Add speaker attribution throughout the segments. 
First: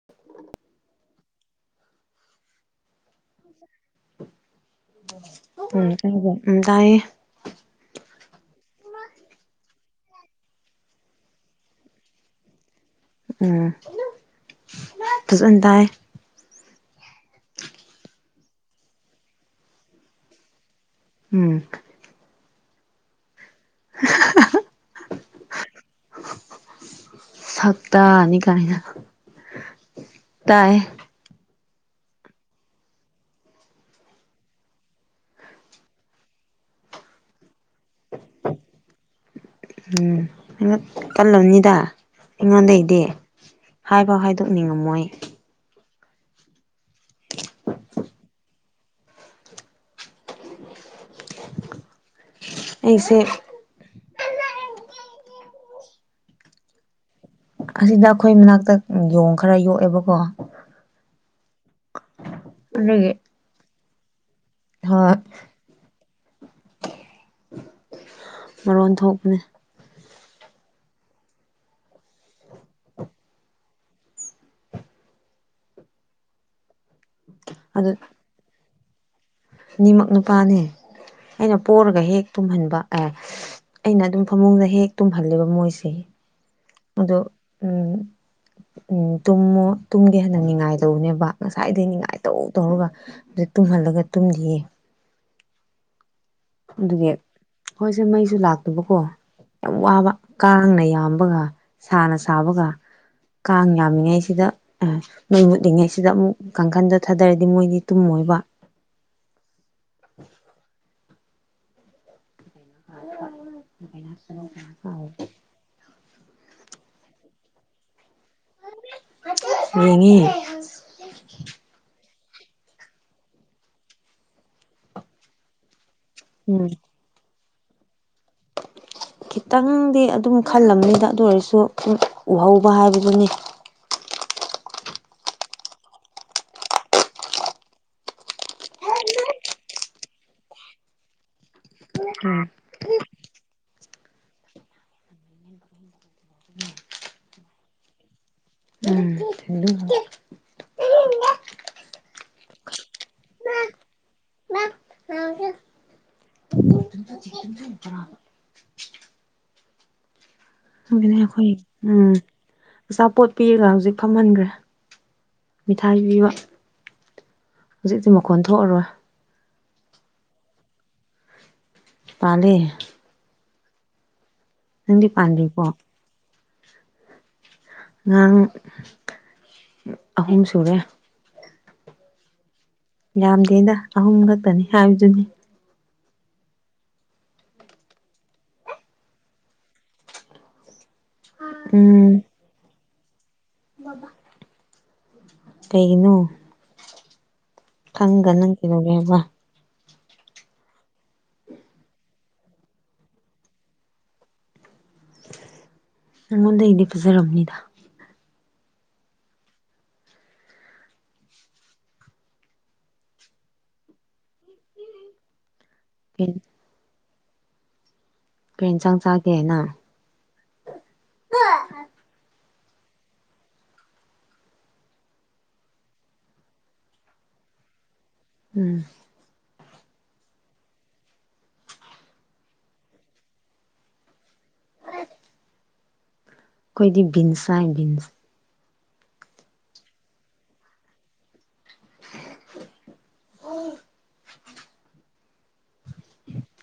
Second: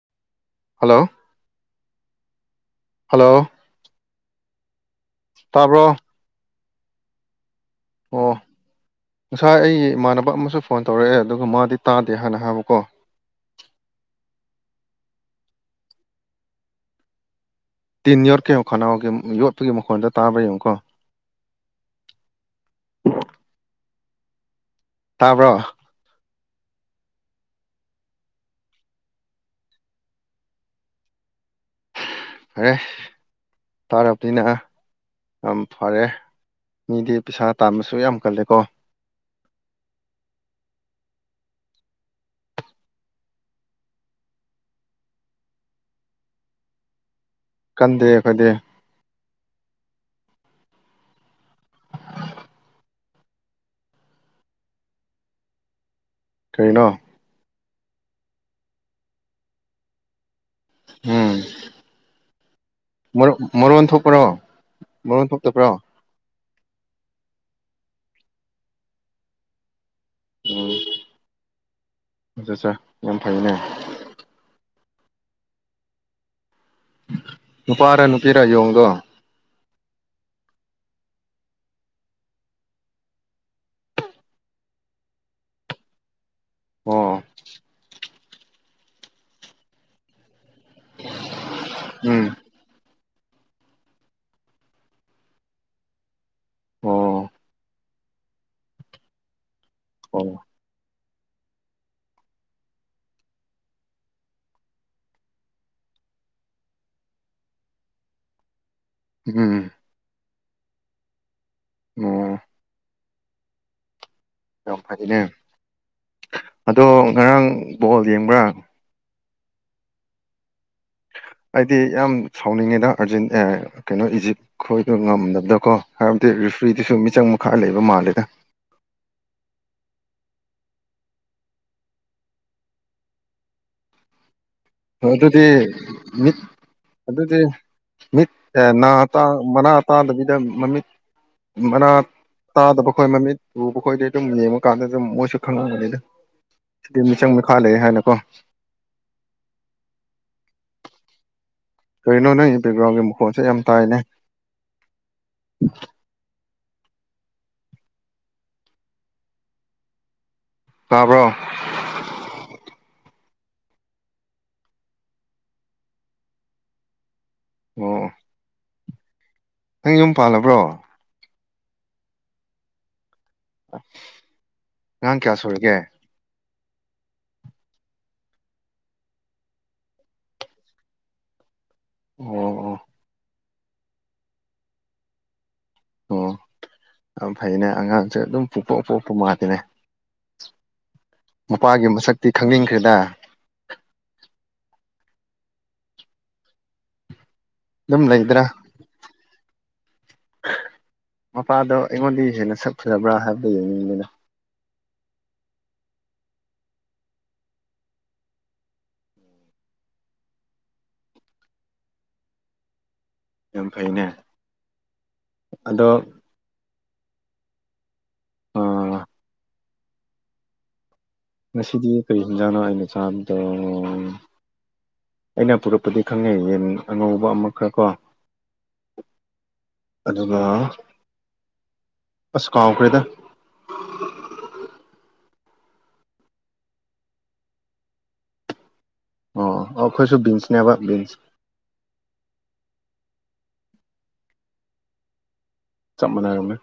Speaker 1: [inaudible]
Speaker 2: Hello hello
Speaker 1: ꯎꯝ ꯇꯥꯕ꯭ꯔꯣ ꯎꯝ ꯇꯥꯏꯌꯦ
Speaker 2: ꯑꯣ ꯉꯁꯥꯏ ꯑꯩ ꯏꯃꯥꯟꯅꯕ ꯑꯃꯁꯨ ꯐꯣꯟ ꯇꯧꯔꯛꯑꯦ ꯑꯗꯨꯒ ꯃꯥꯗꯤ ꯇꯥꯗꯦ ꯍꯥꯟꯅ ꯍꯥꯏꯕꯀꯣ
Speaker 1: ꯎꯝ ꯐꯖꯟ ꯇꯥꯏ
Speaker 2: ꯇꯤꯟ ꯌꯣꯠꯀꯦ ꯌꯦꯡꯉꯣ ꯈꯅꯥꯎꯒꯤ ꯌꯣꯠꯄꯒꯤ ꯃꯈꯣꯟꯗ ꯇꯥꯕ꯭ꯔꯥ ꯌꯦꯡꯉꯨꯀꯣ
Speaker 1: ꯎꯝ [unintelligible]
Speaker 2: ꯇꯥꯕ꯭ꯔꯣ
Speaker 1: ꯁꯛꯇꯥꯅꯤ ꯀꯥꯏꯅ ꯇꯥꯏ
Speaker 2: ꯐꯔꯦ ꯇꯥꯔꯞꯇꯤꯅ ꯌꯥꯝ ꯐꯔꯦ ꯃꯤꯗꯤ ꯄꯩꯁꯥ ꯇꯥꯟꯕꯁꯨ ꯌꯥꯝ ꯀꯜꯂꯤꯀꯣ
Speaker 1: ꯎꯝ ꯉꯛ ꯀꯜꯂꯝꯅꯤꯗ ꯑꯩꯉꯣꯟꯗꯩꯗꯤ ꯍꯥꯏꯕꯥꯎ ꯍꯥꯏꯗꯣꯛꯅꯤꯡꯉꯝꯃꯣꯏ [inaudible]
Speaker 2: ꯀꯟꯗꯦ ꯑꯈꯣꯏꯗꯤ
Speaker 1: ꯑꯩꯁꯦ
Speaker 2: ꯀꯩꯅꯣ
Speaker 1: ꯑꯁꯤꯗ ꯑꯩꯈꯣꯏ ꯃꯅꯥꯛꯇꯥ ꯎꯡ ꯌꯣꯡ ꯈꯔ ꯌꯣꯛꯑꯦꯕꯀꯣ
Speaker 2: ꯎꯝ
Speaker 1: ꯑꯗꯨꯒꯤ
Speaker 2: ꯃꯔꯣꯟ ꯃꯔꯣꯟ ꯊꯣꯛꯄ꯭ꯔꯣ
Speaker 1: ꯍꯣꯏ
Speaker 2: ꯃꯔꯣꯟ ꯊꯣꯛ ꯇꯥꯕ꯭ꯔꯣ
Speaker 1: ꯃꯔꯣꯟ ꯊꯣꯛꯄꯅꯤ
Speaker 2: ꯎꯝ ꯑꯆꯥ ꯆꯥ ꯌꯥꯝ ꯐꯩꯅꯦ
Speaker 1: ꯑꯗꯨ
Speaker 2: ꯅꯨꯄꯥꯔꯥ ꯅꯨꯄꯤꯔꯥ ꯌꯣꯡꯗꯣ
Speaker 1: ꯑꯅꯤꯃꯛ ꯅꯨꯄꯥꯅꯦ ꯑꯩꯅ ꯄꯣꯔꯒ ꯍꯦꯛ ꯇꯨꯝꯍꯟꯕ ꯑꯥ ꯑꯩꯅ ꯑꯗꯨꯝ ꯐꯃꯨꯡꯗ ꯍꯦꯛ ꯇꯨꯝꯍꯜꯂꯦꯕ ꯃꯣꯏꯁꯦ
Speaker 2: ꯑꯣ
Speaker 1: ꯑꯗꯣ ꯎꯝ ꯎꯝ ꯇꯨꯝꯃꯣ ꯇꯨꯝꯒꯦ ꯍꯥꯏꯅ ꯅꯤꯡꯉꯥꯏꯇꯧꯕꯅꯦꯕ ꯉꯁꯥꯏꯗꯩ ꯅꯤꯡꯉꯥꯏ
Speaker 2: ꯎꯝ
Speaker 1: ꯇꯧ ꯇꯧꯔꯒ ꯑꯗꯨ ꯇꯨꯝꯍꯜꯂꯒ ꯇꯨꯝꯗꯤꯌꯦ
Speaker 2: ꯑꯣ
Speaker 1: ꯑꯗꯨꯒꯤ ꯈꯣꯏꯁꯦ ꯃꯩꯁꯨ ꯂꯥꯛꯇꯕꯀꯣ ꯌꯥꯝ ꯋꯥꯕ
Speaker 2: ꯑꯣ
Speaker 1: ꯀꯥꯡꯅ ꯌꯥꯝꯕꯒ ꯁꯥꯅ ꯁꯥꯕꯒ ꯀꯥꯡ ꯌꯥꯝꯃꯤꯉꯩꯁꯤꯗ ꯑꯥ ꯃꯩ ꯃꯨꯠꯂꯤꯉꯩꯁꯤꯗ ꯑꯃꯨꯛ ꯀꯥꯡꯈꯟꯗꯣ ꯊꯥꯗꯔꯗꯤ ꯃꯣꯏꯗꯤ ꯇꯨꯝꯃꯣꯏꯕ
Speaker 2: ꯎꯝ ꯑꯣ ꯌꯥꯝ ꯐꯩꯅꯦ
Speaker 1: [unintelligible]
Speaker 2: ꯑꯗꯣ ꯉꯔꯥꯡ ꯕꯣꯜ ꯌꯦꯡꯕ꯭ꯔꯥ
Speaker 1: ꯌꯦꯡꯉꯦ
Speaker 2: ꯑꯩꯗꯤ ꯌꯥꯝ ꯁꯥꯎꯅꯤꯡꯉꯤꯗ ꯑꯔꯖꯦꯟ ꯀꯩꯅꯣ ꯏꯖꯤꯞ ꯈꯣꯏꯗꯣ ꯉꯝꯗꯕꯗꯨꯀꯣ ꯍꯥꯏꯕꯗꯤ
Speaker 1: ꯎꯝ
Speaker 2: ꯔꯦꯐ꯭ꯔꯤꯗꯨꯁꯨ ꯃꯤꯆꯪ ꯃꯤꯈꯥꯢ ꯂꯩꯕ ꯃꯥꯜꯂꯤꯗ
Speaker 1: ꯈꯤꯇꯪꯗꯤ ꯑꯗꯨꯝ ꯈꯜꯂꯝꯅꯤꯗ ꯑꯗꯨ ꯑꯣꯏꯔꯁꯨ ꯎꯍꯧꯕ ꯍꯥꯏꯕꯗꯨꯅꯤ
Speaker 2: ꯑꯗꯨꯗꯤ ꯃꯤꯠ ꯑꯗꯨꯗꯤ ꯃꯤꯠ ꯅꯥ ꯇꯥ ꯃꯅꯥ ꯇꯥꯗꯕꯤꯗ ꯃꯃꯤꯠ ꯃꯅꯥ ꯇꯥꯗꯕ ꯈꯣꯏ ꯃꯃꯤꯠ ꯎꯕ ꯈꯣꯏꯗꯤ ꯑꯗꯨꯝ ꯌꯦꯡꯕ ꯀꯥꯟꯗ ꯑꯗꯨꯝ ꯃꯣꯏꯁꯨ ꯈꯪꯉꯝꯒꯅꯤꯗ ꯁꯤꯗꯤ ꯃꯤꯆꯪ ꯃꯤꯈꯥ ꯂꯩ ꯍꯥꯏꯅꯀꯣ
Speaker 1: ꯎꯝ ꯑꯗꯨ
Speaker 2: ꯀꯔꯤꯅꯣ ꯅꯪ ꯕꯦꯛꯒ꯭ꯔꯥꯎꯟꯒꯤ ꯃꯈꯣꯟꯁꯦ ꯌꯥꯝ ꯇꯥꯏꯅꯦ
Speaker 1: [unintelligible] ꯑꯗꯨꯅꯦ
Speaker 2: ꯇꯥꯕ꯭ꯔꯣ
Speaker 1: ꯑꯩꯈꯣꯏ ꯎꯝ ꯑꯆꯥꯄꯣꯠ ꯄꯤꯔꯒ ꯍꯧꯖꯤꯛ ꯐꯝꯍꯟꯒ꯭ꯔꯦ ꯃꯤꯊꯥꯏ ꯄꯤꯕ ꯍꯧꯖꯤꯛꯇꯤ
Speaker 2: ꯑꯣ
Speaker 1: ꯃꯈꯣꯟ ꯊꯣꯛꯑꯔꯣꯏ
Speaker 2: ꯅꯪ ꯌꯨꯝ ꯄꯥꯜꯂꯕ꯭ꯔꯣ
Speaker 1: ꯄꯥꯜꯂꯦ
Speaker 2: [unintelligible]
Speaker 1: ꯅꯪꯗꯤ
Speaker 2: ꯑꯉꯥꯡ ꯀꯌꯥ
Speaker 1: ꯄꯥꯟꯗ꯭ꯔꯤꯕꯣ
Speaker 2: ꯁꯨꯔꯒꯦ
Speaker 1: ꯑꯉꯥꯡ ꯑꯍꯨꯝ ꯁꯨꯔꯦ
Speaker 2: ꯑꯣ ꯑꯣ
Speaker 1: ꯌꯥꯝꯗꯦꯗ ꯑꯍꯨꯝ ꯈꯛꯇꯅꯤ ꯍꯥꯏꯕꯗꯨꯅꯤ
Speaker 2: ꯑꯣ ꯌꯥꯝ ꯐꯩꯅꯦ ꯑꯉꯥꯡꯁꯦ ꯑꯗꯨꯝ ꯄꯨꯡ ꯄꯣꯛ ꯄꯣꯛꯄ ꯃꯥꯂꯤꯅꯦ ꯃꯄꯥꯒꯤ ꯃꯁꯛꯇꯤ ꯈꯪꯅꯤꯡꯈ꯭ꯔꯦꯗ
Speaker 1: ꯕꯕꯥ ꯀꯩꯩꯒꯤꯅꯣ
Speaker 2: ꯑꯗꯨꯝ ꯂꯩꯗ꯭ꯔꯥ
Speaker 1: ꯅꯪ ꯀꯩꯗꯧꯔꯦꯕ
Speaker 2: ꯃꯄꯥꯗꯣ ꯑꯩꯉꯣꯟꯗꯩ ꯍꯦꯟꯅ ꯁꯛ ꯐꯖꯕ꯭ꯔꯥ ꯍꯥꯏꯕꯗꯨ ꯌꯦꯡꯅꯤꯡꯕꯅꯤꯗ
Speaker 1: ꯅꯪꯉꯣꯟꯗꯩꯗꯤ ꯐꯖꯔꯝꯅꯤꯗ
Speaker 2: ꯌꯥꯝ ꯐꯩꯩꯅꯦ ꯑꯗꯣ
Speaker 1: [unintelligible] ꯀꯔꯤ ꯏꯟꯁꯥꯡ ꯆꯥꯒꯦ ꯅꯪ
Speaker 2: ꯉꯁꯤꯗꯤ ꯀꯔꯤ ꯍꯤꯟꯖꯥꯡꯅꯣ ꯑꯩꯅ ꯆꯥꯕꯗꯣ ꯑꯩꯅ ꯄꯨꯔꯛꯄꯗꯤ ꯈꯪꯉꯦ ꯌꯦꯟ ꯑꯉꯧꯕ ꯑꯃꯈ ꯀꯣ
Speaker 1: ꯎꯝ
Speaker 2: ꯑꯗꯨ ꯑꯁ ꯀꯥꯥꯎꯈꯔ꯭ꯦꯗꯥ
Speaker 1: ꯑꯈꯣꯏꯗꯤ ꯕꯤꯟꯁ ꯍꯥꯏ ꯕꯤꯟꯁ
Speaker 2: ꯑꯣ ꯑꯣ ꯑꯈꯣꯏꯁꯨ ꯕꯤꯟꯁꯅꯦꯕ ꯕꯤꯟꯁ
Speaker 1: [unintelligible]
Speaker 2: ꯆꯞ ꯃꯥꯟꯅꯔꯝꯃꯦ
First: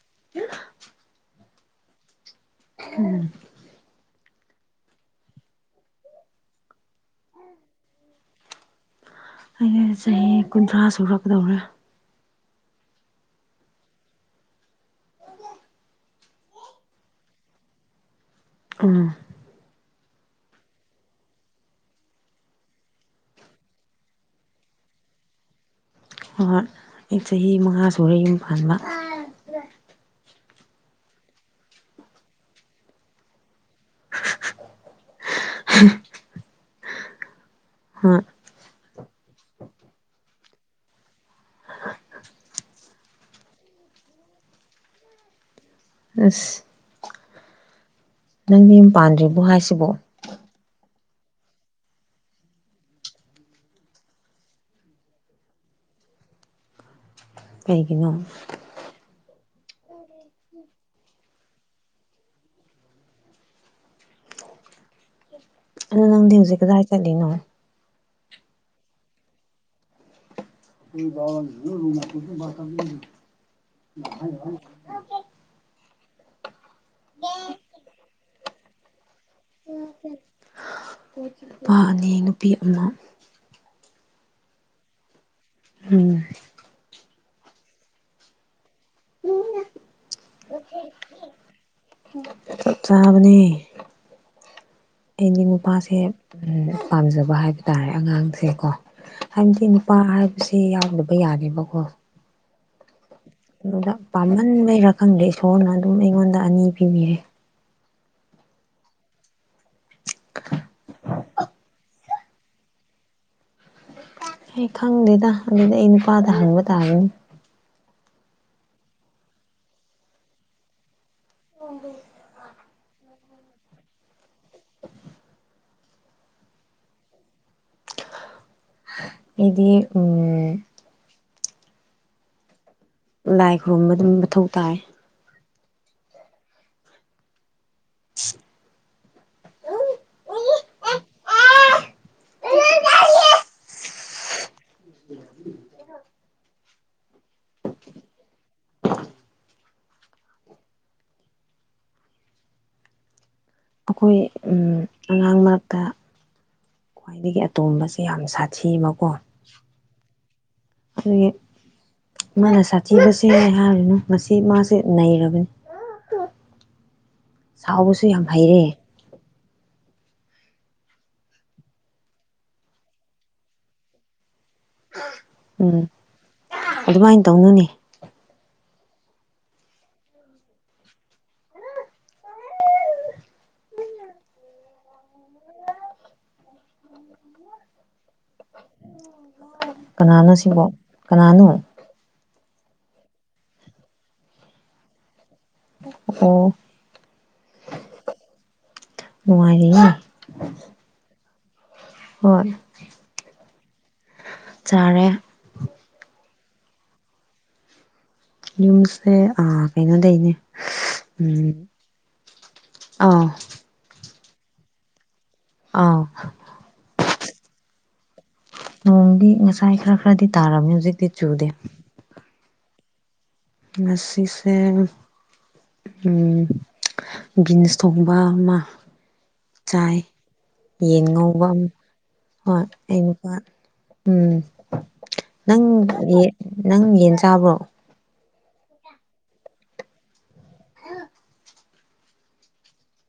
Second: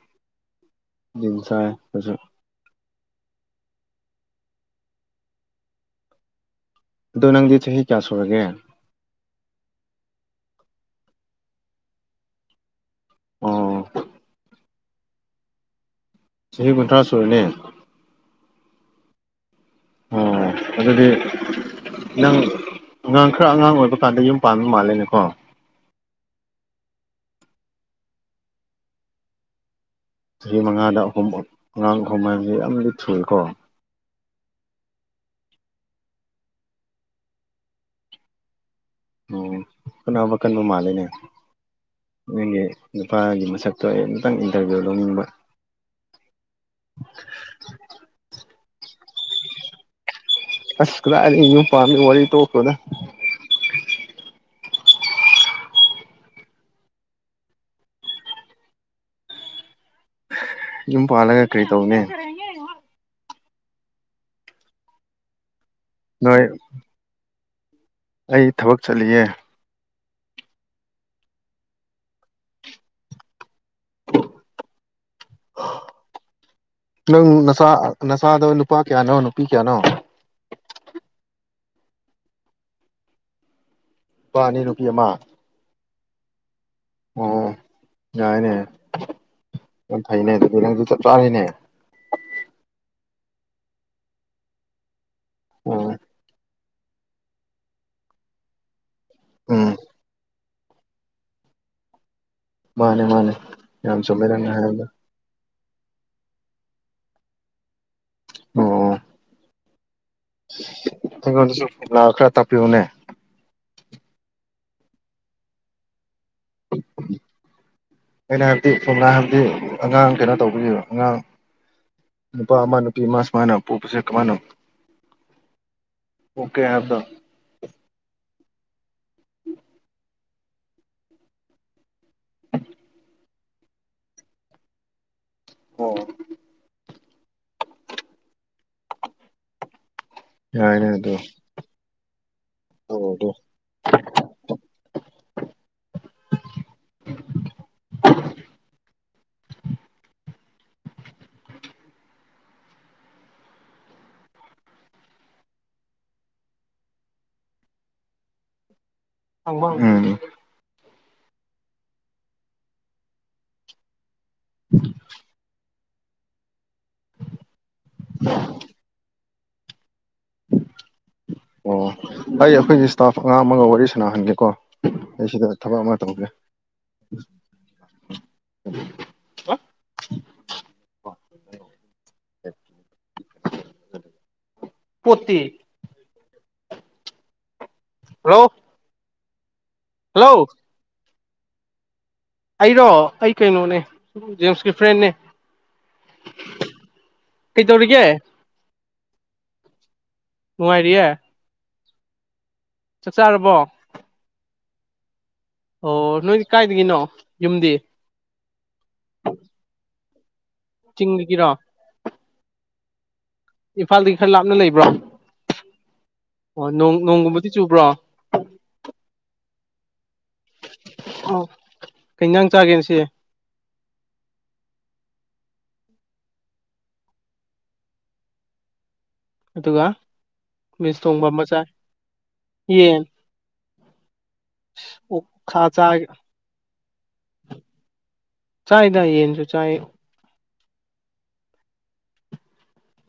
Speaker 2: ꯕꯤꯟꯁ ꯆꯥꯏ ꯑꯈꯣꯏꯁꯨ
Speaker 1: ꯎꯝ
Speaker 2: ꯑꯗꯣ ꯅꯪꯗꯤ ꯆꯍꯤ ꯀꯌꯥ ꯁꯨꯔꯒꯦ
Speaker 1: ꯑꯩꯅꯦ ꯆꯍꯤ ꯀꯨꯟꯊ꯭ꯔꯥ ꯁꯨꯔꯛꯀꯗꯧꯔꯦ
Speaker 2: ꯑꯣ
Speaker 1: [inaudible]
Speaker 2: ꯆꯍꯤ ꯀꯨꯟꯊ꯭ꯔꯥ ꯁꯨꯔꯅꯤ
Speaker 1: ꯎꯝ
Speaker 2: ꯑꯣ ꯑꯗꯨꯗꯤ ꯅꯪ ꯑꯥꯡ ꯈꯔ ꯑꯉꯥꯡ ꯑꯣꯏꯕ ꯀꯥꯟꯗ ꯌꯨꯝ ꯄꯥꯟꯕ ꯃꯥꯜꯂꯦꯅꯦꯀꯣ
Speaker 1: ꯍꯣ ꯍꯣꯏ ꯑꯩ ꯆꯍꯤ ꯃꯉꯥ ꯁꯨꯔꯦ ꯌꯨꯝ ꯄꯥꯟꯕ
Speaker 2: ꯆꯍꯤ ꯃꯉꯥꯗ ꯑꯍꯨꯝ ꯑꯉꯥꯡ ꯑꯍꯨꯝ ꯍꯥꯏꯕꯗꯤ ꯌꯥꯝꯗꯤ ꯊꯨꯏꯀꯣ
Speaker 1: [inaudible] ꯍꯥ
Speaker 2: ꯎꯝ ꯍꯣꯠꯅꯕꯥ ꯀꯟꯕ ꯃꯥꯜꯂꯦꯅꯦ ꯅꯣꯏꯒꯤ ꯅꯨꯄꯥꯒꯤ ꯃꯁꯛꯇꯣ ꯑꯩ ꯑꯃꯨꯇꯪ ꯏꯟꯇꯔꯚꯤꯌꯨ ꯂꯧꯅꯤꯡꯕ
Speaker 1: ꯑꯁ ꯅꯪꯗꯤ ꯌꯨꯝ ꯄꯥꯟꯗ꯭ꯔꯤꯕꯣ ꯍꯥꯏꯁꯤꯕꯣ
Speaker 2: ꯑꯁ ꯀꯗꯥꯗꯒꯤ ꯌꯨꯝ ꯄꯥꯟꯕꯒꯤ ꯋꯥꯔꯤ ꯇꯣꯛꯈꯣꯗ
Speaker 1: ꯀꯩꯒꯤꯅꯣ
Speaker 2: ꯌꯨꯝ ꯄꯥꯜꯂꯒ ꯀꯩ ꯇꯧꯅꯦ
Speaker 1: ꯑꯗꯣ ꯅꯪꯗꯤ
Speaker 2: ꯅꯣꯏ
Speaker 1: ꯍꯧꯖꯤꯛ ꯀꯗꯥꯏ ꯆꯠꯂꯤꯅꯣ
Speaker 2: ꯑꯩ ꯊꯕꯛ ꯆꯠꯂꯤꯌꯦ
Speaker 1: [unintelligible]
Speaker 2: ꯅꯪ ꯅꯆꯥ ꯅꯆꯥꯗꯣ ꯅꯨꯄꯥ ꯀꯌꯥꯅꯣ ꯅꯨꯄꯤ ꯀꯌꯥꯅꯣ
Speaker 1: ꯅꯨꯄꯥ ꯑꯅꯤ ꯅꯨꯄꯤ ꯑꯃ
Speaker 2: ꯅꯨꯄꯥ ꯑꯅꯤ ꯅꯨꯄꯤ ꯑꯃ
Speaker 1: ꯎꯝ
Speaker 2: ꯑꯣ ꯌꯥꯏꯅꯦ ꯌꯥꯝ ꯐꯩꯅꯦ ꯑꯗꯨꯗꯤ ꯅꯪꯁꯨ ꯆꯞ ꯆꯥꯔꯦꯅꯦ
Speaker 1: ꯆꯞ ꯆꯥꯕꯅꯦ ꯑꯩꯗꯤ ꯅꯨꯄꯥꯁꯦ
Speaker 2: ꯑꯣ
Speaker 1: ꯄꯥꯝꯖꯕ ꯍꯥꯏꯕ ꯇꯥꯔꯦ ꯑꯉꯥꯡꯁꯦꯀꯣ ꯍꯥꯏꯕꯗꯤ
Speaker 2: ꯎꯝ
Speaker 1: ꯅꯨꯄꯥ ꯍꯥꯏ ꯁꯤ ꯌꯥꯎꯗꯕ ꯌꯥꯗꯦꯕꯀꯣ
Speaker 2: ꯃꯥꯅꯦ ꯃꯥꯅꯦ
Speaker 1: ꯑꯗꯨꯗ
Speaker 2: ꯌꯥꯝ ꯆꯨꯝꯃꯦ ꯅꯪꯅ ꯍꯥꯏꯕꯗꯣ
Speaker 1: ꯄꯥꯥꯝꯃꯟꯕꯩꯔꯥ ꯈꯪꯗꯦ ꯏꯁꯣꯔꯅ ꯑꯗꯨꯝ ꯑꯩꯉꯣꯟꯗ ꯑꯅꯤ ꯄꯤꯕꯤꯔꯦ
Speaker 2: ꯑꯣ ꯑꯩꯉꯣꯟꯗꯁꯨ ꯐꯣꯝꯂꯥ ꯈꯔ ꯇꯥꯛꯄꯤꯌꯨꯅꯦ
Speaker 1: ꯑꯩ ꯈꯪꯗꯦꯗ ꯑꯗꯨꯗꯤ ꯑꯩ ꯅꯨꯄꯥꯗ ꯍꯪꯕ ꯇꯥꯔꯅꯤ
Speaker 2: ꯑꯩꯅ ꯍꯥꯏꯕꯗꯤ ꯁꯣꯝꯅ ꯍꯥꯏꯕꯗꯤ ꯑꯉꯥꯡ ꯀꯩꯅꯣ ꯇꯧꯕꯤꯕ ꯑꯉꯥꯡ ꯅꯨꯄꯥ ꯑꯃ ꯅꯨꯄꯤ ꯑꯃ ꯁꯨꯃꯥꯏꯅ ꯄꯣꯛꯄꯁꯦ ꯀꯝꯃꯥꯅ ꯑꯣꯀꯦ ꯍꯥꯏꯕꯗꯣ
Speaker 1: ꯑꯧꯗꯤ ꯎꯝ ꯂꯥꯏ ꯈꯨꯔꯨꯝꯕ ꯑꯗꯨꯝ ꯃꯊꯧ ꯇꯥꯏ
Speaker 2: ꯑꯣ ꯌꯥꯏꯅꯦ ꯑꯗꯣ
Speaker 1: [inaudible] ꯑꯩꯈꯣꯏ ꯎꯝ ꯑꯉꯥꯡ ꯃꯔꯛꯇ ꯈ꯭ꯋꯥꯏꯗꯒꯤ ꯑꯇꯣꯝꯕꯁꯦ ꯌꯥꯝ ꯁꯥꯊꯤꯕꯀꯣ
Speaker 2: ꯎꯝ
Speaker 1: ꯑꯗꯨꯒꯤ ꯃꯥꯅ ꯁꯥꯊꯤꯕꯁꯦ ꯍꯥꯏꯔꯨꯅꯨ ꯃꯁꯤ ꯃꯥꯁꯦ ꯅꯩꯔꯕꯅꯤ ꯁꯥꯎꯕꯁꯨ ꯌꯥꯝ ꯍꯩꯔꯦ
Speaker 2: ꯑꯣ ꯑꯩ ꯑꯩꯈꯣꯏꯒꯤ ꯏꯁꯇꯥꯐ ꯑꯉꯥꯡ ꯑꯃꯒ ꯋꯥꯔꯤ ꯁꯥꯟꯅꯍꯟꯒꯦꯀꯣ ꯑꯩ ꯁꯤꯗ ꯊꯕꯛ
Speaker 1: ꯎꯝ
Speaker 2: ꯑꯃ ꯇꯧꯒꯦ꯫
Speaker 1: ꯑꯗꯨꯃꯥꯏꯅ ꯇꯧꯅꯨꯅꯦ꯫
Speaker 2: ꯄꯣꯠꯇꯤ? ꯍꯂꯣ?
Speaker 1: ꯀꯅꯥꯅꯣ ꯁꯤꯕꯣ? ꯀꯅꯥꯅꯣ?
Speaker 2: ꯑꯩꯔꯣ? ꯑꯩ ꯀꯩꯅꯣꯅꯦ, ꯖꯦꯝꯁꯀꯤ ꯐ꯭ꯔꯦꯟꯅꯦ꯫
Speaker 1: ꯑꯣ꯫
Speaker 2: ꯀꯩꯗꯧꯔꯤꯒꯦ
Speaker 1: ꯅꯨꯡꯉꯥꯔꯤꯌꯦ꯫
Speaker 2: ꯅꯨꯡꯉꯥꯏꯔꯤꯌꯦ
Speaker 1: ꯍꯣꯏ꯫
Speaker 2: ꯆꯥꯛ ꯆꯥꯔꯕꯣ?
Speaker 1: ꯆꯥꯔꯦ꯫
Speaker 2: ꯑꯣ ꯅꯣꯏꯗꯤ ꯀꯥꯏꯗꯒꯤꯅꯣ ꯌꯨꯝꯗꯤ?
Speaker 1: ꯌꯨꯝꯁꯦ.. ꯑꯥ ꯀꯩꯅꯣꯗꯩꯅꯦ ꯎꯝ
Speaker 2: ꯆꯤꯡꯗꯒꯤꯔꯣ
Speaker 1: ꯑꯧ
Speaker 2: ꯏꯝꯐꯥꯜꯗꯒꯤ ꯈꯔ ꯂꯥꯞꯅ ꯂꯩꯕ꯭ꯔꯣ?
Speaker 1: ꯑꯥꯎ
Speaker 2: ꯑꯣ ꯅꯣꯡ ꯅꯣꯡꯒꯨꯝꯕꯗꯤ ꯆꯨꯕ꯭ꯔꯣ?
Speaker 1: ꯅꯣꯡꯗꯤ ꯉꯁꯥꯏ ꯈꯔ ꯈꯔꯗꯤ ꯇꯥꯔꯝꯃꯦ ꯍꯧꯖꯤꯛꯇꯤ ꯆꯨꯗꯦ꯫
Speaker 2: ꯀꯩꯩ ꯏꯟꯖꯥꯡ ꯆꯥꯒꯦ ꯉꯁꯤ?
Speaker 1: ꯉꯁꯤꯁꯦ ꯎꯝ ꯕꯤꯟꯁ ꯊꯣꯡꯕ ꯑꯃ꯫
Speaker 2: ꯑꯗꯨꯒ
Speaker 1: ꯆꯥꯏ
Speaker 2: ꯃꯤꯁ
Speaker 1: ꯌꯦꯟ
Speaker 2: ꯊꯣꯡꯕ ꯑꯃ
Speaker 1: ꯉꯧꯕ ꯑꯝ
Speaker 2: ꯆꯥꯏ
Speaker 1: ꯍꯣꯏ
Speaker 2: ꯌꯦꯟ
Speaker 1: ꯑꯩ ꯍꯣꯏ ꯎꯝ꯫
Speaker 2: ꯑꯣꯛꯁꯥ
Speaker 1: ꯅꯪ
Speaker 2: ꯆꯥꯏ
Speaker 1: ꯀꯔꯤ ꯅꯪ ꯌꯦꯟ ꯆꯥꯕ꯭ꯔꯣ?
Speaker 2: ꯆꯥꯏꯗ ꯌꯦꯟꯁꯨ ꯆꯥꯏ꯫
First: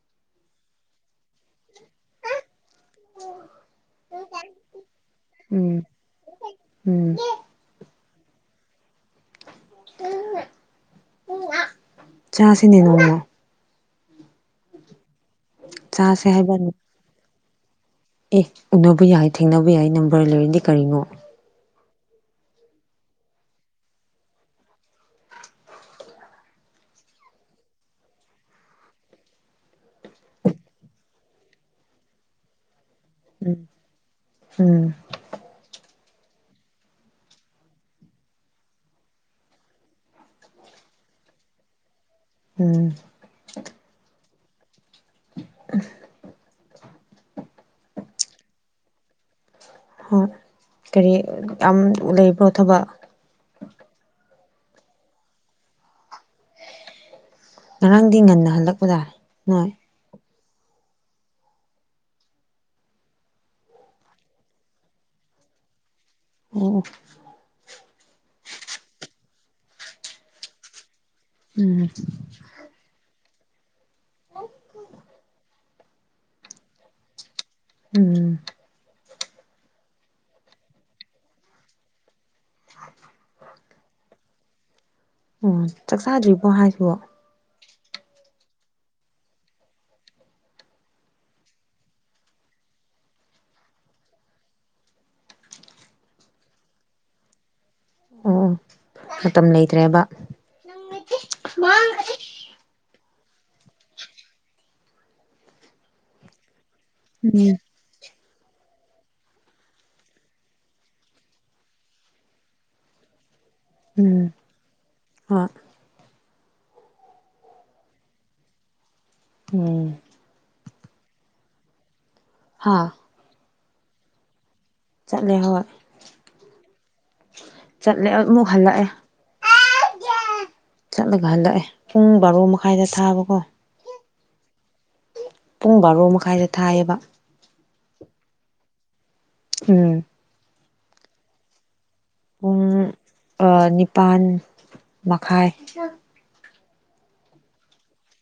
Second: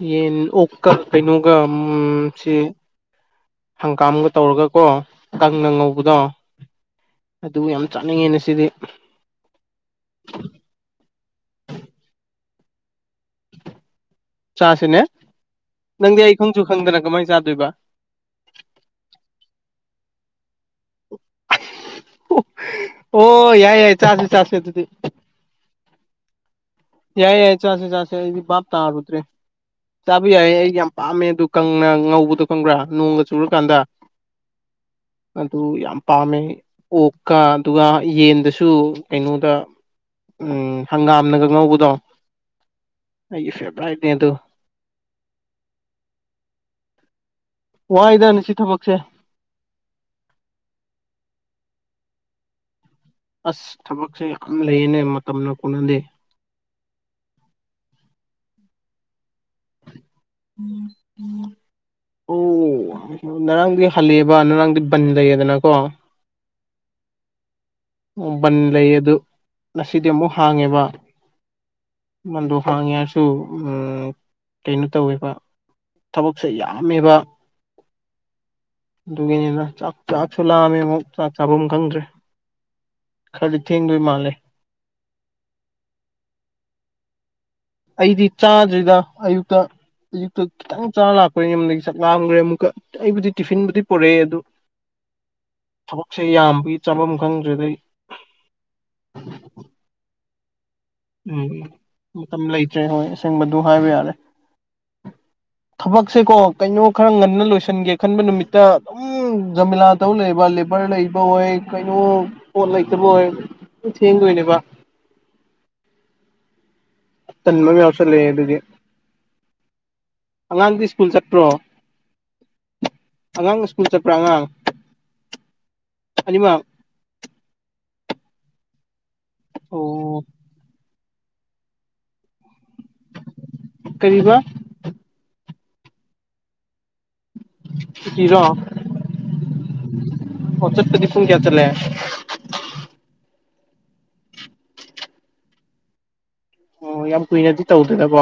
Speaker 2: ꯌꯦꯟ ꯑꯣꯛꯀ ꯀꯩꯅꯣꯒ ꯑꯝ ꯁꯤ ꯍꯪꯒꯥꯥꯝꯒ ꯇꯧꯔꯒ ꯀꯣ ꯀꯪꯅ
Speaker 1: ꯎꯝ
Speaker 2: ꯉꯧꯕꯗꯣ
Speaker 1: ꯎꯝ
Speaker 2: ꯑꯗꯨ ꯌꯥꯝ ꯆꯥꯅꯤꯡꯉꯦ ꯅꯁꯤꯗꯤ꯫
Speaker 1: [unintelligible] ꯆꯥꯁꯤꯅꯦ ꯅꯣꯡꯃ꯫
Speaker 2: ꯆꯥꯁꯤꯅꯦ? ꯅꯪꯗꯤ
Speaker 1: ꯆꯥꯁꯦ
Speaker 2: ꯑꯩ ꯈꯪꯁꯨ
Speaker 1: ꯍꯥꯏꯕꯅꯤ
Speaker 2: ꯈꯪꯗꯅ ꯀꯃꯥꯏꯅ ꯆꯥꯗꯣꯏꯕ?
Speaker 1: ꯑꯦ ꯎꯅꯕ ꯌꯥꯏ ꯊꯦꯡꯅꯕ ꯌꯥꯏ ꯅꯝꯕꯔ ꯂꯩꯔꯗꯤ ꯀꯔꯤꯅꯣ꯫
Speaker 2: [unintelligible] ꯑꯣ ꯌꯥꯏ ꯌꯥꯏ ꯆꯥꯁꯦ ꯆꯥꯁꯦ ꯑꯗꯨꯗꯤ꯫ ꯌꯥꯏ ꯌꯥꯏ ꯆꯥꯁꯦ ꯆꯥꯁꯦ ꯑꯗꯨꯗꯤ ꯕꯥꯞ ꯇꯥꯔꯨꯗ꯭ꯔꯦ꯫ ꯆꯥꯕ ꯌꯥꯏꯌꯦ ꯑꯩ ꯌꯥꯝ ꯄꯥꯝꯃꯦ ꯑꯗꯨ ꯀꯪꯅ ꯉꯧꯕꯗꯣ ꯈꯪꯕ꯭ꯔꯥ ꯅꯣꯡꯒ
Speaker 1: ꯎꯝ
Speaker 2: ꯆꯨꯔꯀꯥꯟꯗ꯫
Speaker 1: ꯎꯝ
Speaker 2: ꯑꯗꯨ ꯌꯥꯝ ꯄꯥꯝꯃꯦ ꯑꯩ ꯑꯣꯛꯀ ꯗꯨꯒ ꯌꯦꯟꯗꯁꯨ ꯀꯩꯅꯣꯗ ꯎꯝ ꯍꯪꯒꯥꯝꯅꯒ ꯉꯧꯕꯗꯣ꯫
Speaker 1: ꯎꯝ
Speaker 2: ꯑꯩꯒꯤ ꯐꯦꯚ꯭ꯔꯥꯏꯠꯅꯦ ꯑꯗꯨ꯫
Speaker 1: [unintelligible]
Speaker 2: ꯋꯥꯏꯗ ꯉꯁꯤ ꯊꯕꯛꯁꯦ꯫
Speaker 1: ꯍꯣꯏ꯫ ꯀꯔꯤ ꯌꯥꯝ ꯂꯩꯕ꯭ꯔꯣ ꯊꯕꯛ?
Speaker 2: ꯑꯁ ꯊꯕꯛꯁꯦ ꯌꯥꯝ ꯂꯩꯌꯦꯅꯦ ꯃꯇꯝꯅ ꯀꯣꯅꯗꯦ꯫
Speaker 1: ꯉꯔꯥꯡꯗꯤ ꯉꯟꯅ ꯍꯜꯂꯛꯄꯗꯥꯏ ꯅꯣꯏ?
Speaker 2: [unintelligible] [unintelligible] ꯅꯔꯥꯡꯗꯤ ꯍꯜꯂꯛꯑꯦꯕ ꯅꯔꯥꯡꯗꯤ ꯕꯟ ꯂꯩꯌꯦꯗꯅꯀꯣ꯫
Speaker 1: ꯑꯣ ꯑꯣ
Speaker 2: ꯎꯝ ꯕꯟ ꯂꯩ ꯑꯗꯨ ꯉꯁꯤꯗꯤ ꯑꯃꯨꯛ ꯍꯥꯡꯉꯦꯕ꯫
Speaker 1: ꯎꯝ
Speaker 2: ꯕꯟꯗꯣ ꯍꯥꯡꯉꯦ ꯍꯥꯏꯔꯁꯨ ꯎꯝ ꯀꯩꯅꯣ ꯇꯧꯋꯦꯕ ꯊꯕꯛꯁꯦ ꯌꯥꯝꯃꯦꯕ꯫
Speaker 1: ꯎꯝ
Speaker 2: ꯗꯨꯒꯤꯅꯤꯗꯥ ꯆꯥꯛ ꯆꯥꯛꯁꯨ ꯂꯥꯝꯃꯦ ꯑꯃꯨꯛ ꯆꯥꯛ ꯆꯥꯕꯝ ꯈꯪꯗ꯭ꯔꯦ꯫ ꯈꯔꯗꯤ ꯊꯦꯡꯗꯣꯏ ꯃꯥꯜꯂꯦ꯫
Speaker 1: ꯑꯣ ꯆꯥꯛ ꯆꯥꯗ꯭ꯔꯤꯕꯣ ꯍꯥꯏꯁꯤꯕꯣ꯫
Speaker 2: ꯑꯩꯗꯤ ꯆꯥꯗ꯭ꯔꯤꯗꯥ ꯑꯌꯨꯛꯇ ꯑꯌꯨꯛꯇ ꯈꯤꯇꯪ ꯆꯥꯔ ꯂꯥꯛꯄ ꯌꯨꯝꯗꯒꯤ ꯆꯥꯛ ꯂꯥꯝꯒꯔ꯭ꯦ ꯑꯃꯨꯛꯀ꯫ ꯑꯩꯕꯨꯗꯤ ꯇꯤꯐꯤꯟꯕꯨꯗꯤ ꯄꯨꯔꯛꯑꯦ ꯑꯗꯨ ꯊꯕꯛꯁꯦ ꯌꯥꯝꯕꯒꯤ ꯆꯥꯐꯝ ꯈꯪꯗ꯭ꯔꯦꯗ ꯑꯩ꯫
Speaker 1: ꯑꯣ ꯃꯇꯝ ꯂꯩꯇ꯭ꯔꯦꯕ꯫
Speaker 2: ꯎꯝ ꯃꯇꯝ ꯂꯩꯇ꯭ꯔꯦ ꯍꯣꯏ ꯑꯁꯦꯡꯕꯗꯨ ꯍꯥꯏꯕ ꯌꯥꯔꯦ꯫ ꯊꯕꯛꯁꯦꯀꯣ ꯀꯩꯅꯣ ꯈꯔ ꯉꯟꯅ
Speaker 1: ꯎꯝ
Speaker 2: ꯂꯣꯏꯁꯤꯟꯒꯦ ꯈꯟꯕ ꯅꯨꯃꯤꯠꯇ ꯑꯗꯨꯝ꯫ ꯎꯝ ꯖꯃꯤꯂꯥꯗꯧ ꯂꯩꯕ ꯂꯦꯕꯔ ꯂꯩꯕ ꯑꯣꯏ ꯀꯩꯅꯣ ꯄꯣꯠ ꯂꯩꯇꯕ ꯑꯣꯏ꯫ ꯗꯨꯝ
Speaker 1: ꯎꯝ
Speaker 2: ꯊꯦꯡꯗꯣꯏꯅꯦꯕ꯫
Speaker 1: ꯍꯣꯏ
Speaker 2: ꯇꯟꯕ ꯑꯝ ꯌꯥꯎꯁꯤꯜꯂꯛꯑꯦ ꯗꯨꯒꯤ
Speaker 1: ꯎꯝ
Speaker 2: ꯑꯉꯥꯡꯗꯤ ꯁ꯭ꯀꯨꯜ ꯆꯠꯄ꯭ꯔꯣ꯫
Speaker 1: ꯍꯥ
Speaker 2: ꯑꯉꯥꯡ ꯁ꯭ꯀꯨꯜ ꯆꯠꯄ꯭ꯔ ꯑꯉꯥꯡ
Speaker 1: ꯆꯠꯂꯦ ꯍꯣꯏ
Speaker 2: ꯑꯅꯤꯃꯛ
Speaker 1: ꯆꯠꯂꯦ ꯑꯃꯨꯛ ꯍꯜꯂꯛꯑꯦ꯫
Speaker 2: ꯑꯣ
Speaker 1: ꯆꯠꯂꯒ ꯍꯜꯂꯛꯑꯦ ꯄꯨꯡ ꯕꯥꯔꯣ ꯃꯈꯥꯏꯗ ꯊꯥꯕꯀꯣ꯫
Speaker 2: ꯀꯔꯤꯕꯥ ꯫
Speaker 1: ꯄꯨꯡ ꯕꯥꯔꯣ ꯃꯈꯥꯏꯗ ꯊꯥꯏꯌꯦꯕ꯫
Speaker 2: ꯁꯨꯇꯤꯔꯣ꯫
Speaker 1: ꯎꯝ
Speaker 2: ꯑꯣ ꯆꯠꯄꯗꯤ ꯄꯨꯡ ꯀꯌꯥ ꯆꯠꯂꯦ꯫
Speaker 1: ꯄꯨꯡ ꯑꯥ ꯅꯤꯄꯥꯟ ꯃꯈꯥꯏ꯫
Speaker 2: ꯑꯣ ꯌꯥꯝ ꯀꯨꯏꯅꯗꯤ ꯇꯧꯗꯦꯅꯕꯣ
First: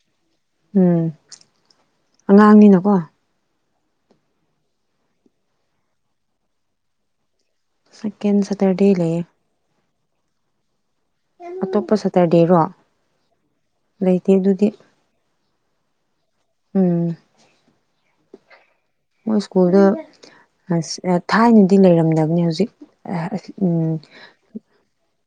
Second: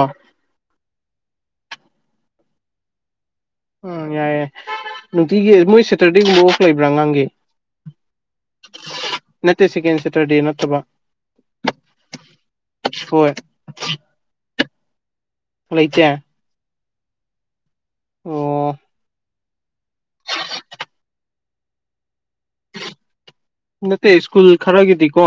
Speaker 1: ꯎꯝ ꯑꯉꯥꯡꯅꯤꯅꯀꯣ
Speaker 2: ꯎꯝ ꯌꯥꯏ ꯌꯥꯏ ꯅꯨꯡꯇꯤꯒꯤ ꯃꯣꯏ ꯁꯦꯇꯔꯗꯦ ꯒꯨꯝꯕ ꯑꯣꯐ ꯂꯩꯕ꯭ꯔꯥ ꯑꯉꯥꯡꯒꯤ꯫
Speaker 1: ꯁꯦꯀꯦꯟ ꯁꯇꯔꯗꯦ ꯂꯩꯌꯦ꯫
Speaker 2: ꯅꯠꯇꯦ ꯁꯦꯀꯦꯟ ꯁꯦꯇꯔꯗꯦ ꯅꯠꯇꯕ꯫
Speaker 1: ꯑꯇꯣꯞꯄ ꯁꯇꯔꯗꯦꯔꯣ
Speaker 2: ꯍꯣꯏ
Speaker 1: ꯂꯩꯇꯦ ꯗꯨꯗꯤ꯫
Speaker 2: ꯑꯣꯂꯩꯇꯦ
Speaker 1: ꯎꯝ
Speaker 2: ꯑꯣ
Speaker 1: ꯃꯣꯏ ꯁ꯭ꯀꯨꯜꯗꯣ ꯑꯁ ꯑ ꯊꯥꯏꯅꯗꯤ ꯂꯩꯔꯝꯗꯕꯅꯦ ꯍꯧꯖꯤꯛ ꯑ
Speaker 2: ꯅꯠꯇꯦ ꯁ꯭ꯀꯨꯜ ꯈꯔꯒꯤꯗꯤꯀꯣ꯫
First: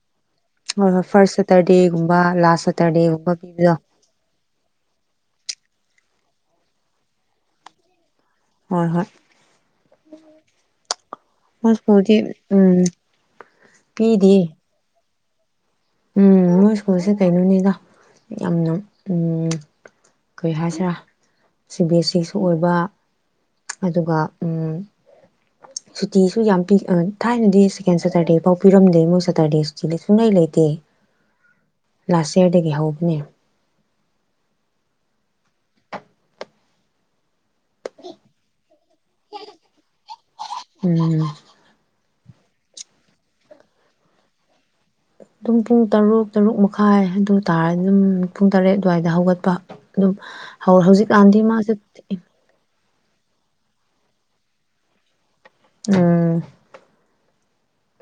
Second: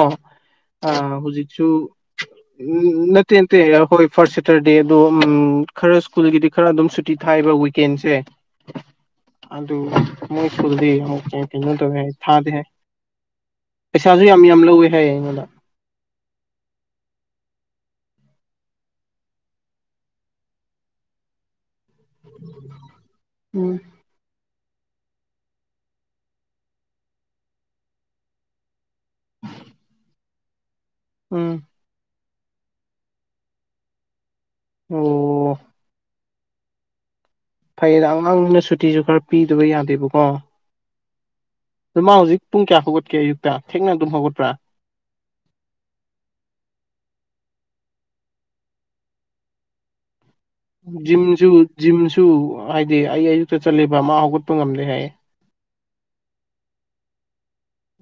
Speaker 2: ꯑ
Speaker 1: ꯍꯣꯏ ꯍꯣꯏ ꯐꯥꯔꯁ
Speaker 2: ꯍꯨꯖꯤꯛꯁꯨ
Speaker 1: ꯁꯦꯇꯔꯗꯦꯒꯨꯝꯕ ꯂꯥꯁ
Speaker 2: ꯎꯝ
Speaker 1: ꯁꯦꯇꯔꯗꯦꯒꯨꯝꯕ
Speaker 2: ꯅꯠꯇꯦ ꯅꯠꯇꯦ
Speaker 1: ꯄꯤꯕꯗꯣ
Speaker 2: ꯑ ꯍꯣꯏ ꯐꯥꯔꯁ ꯁꯦꯇꯔꯗꯦ ꯑꯗꯣ ꯎꯝ ꯈꯔ ꯁ꯭ꯀꯨꯜꯒꯤꯗꯤ ꯈꯔ ꯑꯗꯨꯝ ꯁꯨꯇꯤ ꯊꯥꯏꯕ ꯋꯤꯀꯦꯟꯁꯦ꯫
Speaker 1: ꯍꯣꯏ ꯍꯣꯏ
Speaker 2: ꯑꯗꯨ ꯃꯣꯏ ꯁꯀꯨꯜꯗꯤ ꯑꯃꯨꯛ ꯀꯩꯅꯣ
Speaker 1: ꯃꯣꯏ
Speaker 2: ꯇꯧꯋꯦ ꯍꯥꯏ
Speaker 1: ꯁ꯭ꯀꯨꯜꯗꯤ
Speaker 2: ꯊꯥꯗꯦꯍꯥꯏ ꯫
Speaker 1: ꯎꯝ
Speaker 2: ꯄꯩꯁꯥꯁꯨ
Speaker 1: ꯄꯤꯗꯤ
Speaker 2: ꯌꯥꯝ ꯌꯥꯝ ꯂꯧꯋꯦ ꯍꯥꯏꯌꯦ ꯑꯩꯉꯣꯟꯗ꯫
Speaker 1: ꯎꯝ ꯃꯣꯏ ꯁ꯭ꯀꯨꯜꯁꯦ ꯀꯩꯅꯣꯅꯤꯗ ꯌꯥꯝꯅ ꯎꯝ ꯀꯩ ꯍꯥꯏꯁꯤꯔꯥ ꯁꯤ ꯕꯤ ꯑꯦꯁ ꯁꯤꯁꯨ ꯑꯣꯏꯕ
Speaker 2: ꯎꯝ
Speaker 1: ꯑꯗꯨꯒꯥ ꯎꯝ ꯁꯨꯇꯤꯁꯨ ꯌꯥꯝ ꯄꯤ ꯎꯝ ꯑꯥ ꯊꯥꯏꯅꯗꯤ ꯁꯦꯀꯦꯟ ꯁꯦꯇꯔꯗꯦ ꯐꯥꯎ ꯄꯤꯔꯝꯗꯦ ꯃꯣꯏ ꯁꯦꯇꯔꯗꯦ ꯁꯤꯗ ꯁꯨꯡꯉꯩ ꯂꯩꯇꯦ
Speaker 2: ꯎꯝ
Speaker 1: ꯂꯥꯁ ꯏꯌꯔꯗꯥꯒꯤ ꯍꯧꯕꯅꯦ
Speaker 2: ꯑꯣ ꯐꯩꯌꯦꯗ ꯑꯉꯥꯡꯅꯦꯅ ꯁꯨꯇꯤꯁꯨ ꯈꯔ ꯄꯤꯗꯕ ꯌꯥꯗꯦꯕꯀꯣ
Speaker 1: ꯎꯝ
Speaker 2: ꯑꯗꯨꯃꯥ ꯍꯧꯖꯤꯛ ꯄꯨꯡ ꯀꯌꯥ ꯍꯧꯒꯠꯀꯦ ꯑꯌꯨꯛꯇꯥ ꯊꯦꯡꯅ ꯑꯗꯨꯝ ꯍꯧꯒꯠꯄ꯭ꯔꯥ
Speaker 1: ꯇꯨꯝ ꯄꯨꯡ ꯇꯔꯨꯛ ꯇꯔꯨꯛ ꯃꯈꯥꯏ ꯑꯗꯨꯇꯥꯥꯔꯗꯤ ꯑꯗꯨꯝ ꯄꯨꯡ ꯇꯔꯦꯠ ꯑꯗꯨꯋꯥꯏꯗ ꯍꯧꯒꯠꯄꯥ ꯑꯗꯨꯝ [inaudible]
Speaker 2: ꯖꯤꯝꯁꯨ
Speaker 1: ꯃꯥꯁꯦ
Speaker 2: ꯖꯤꯝꯁꯨ ꯍꯥꯏꯗꯤ ꯑꯩ ꯑꯌꯨꯛꯇꯥ ꯆꯠꯂꯤꯕ ꯃꯥ ꯍꯧꯒꯠꯄ ꯉꯝꯗꯦ ꯍꯥꯏꯌꯦ
Speaker 1: ꯎꯝ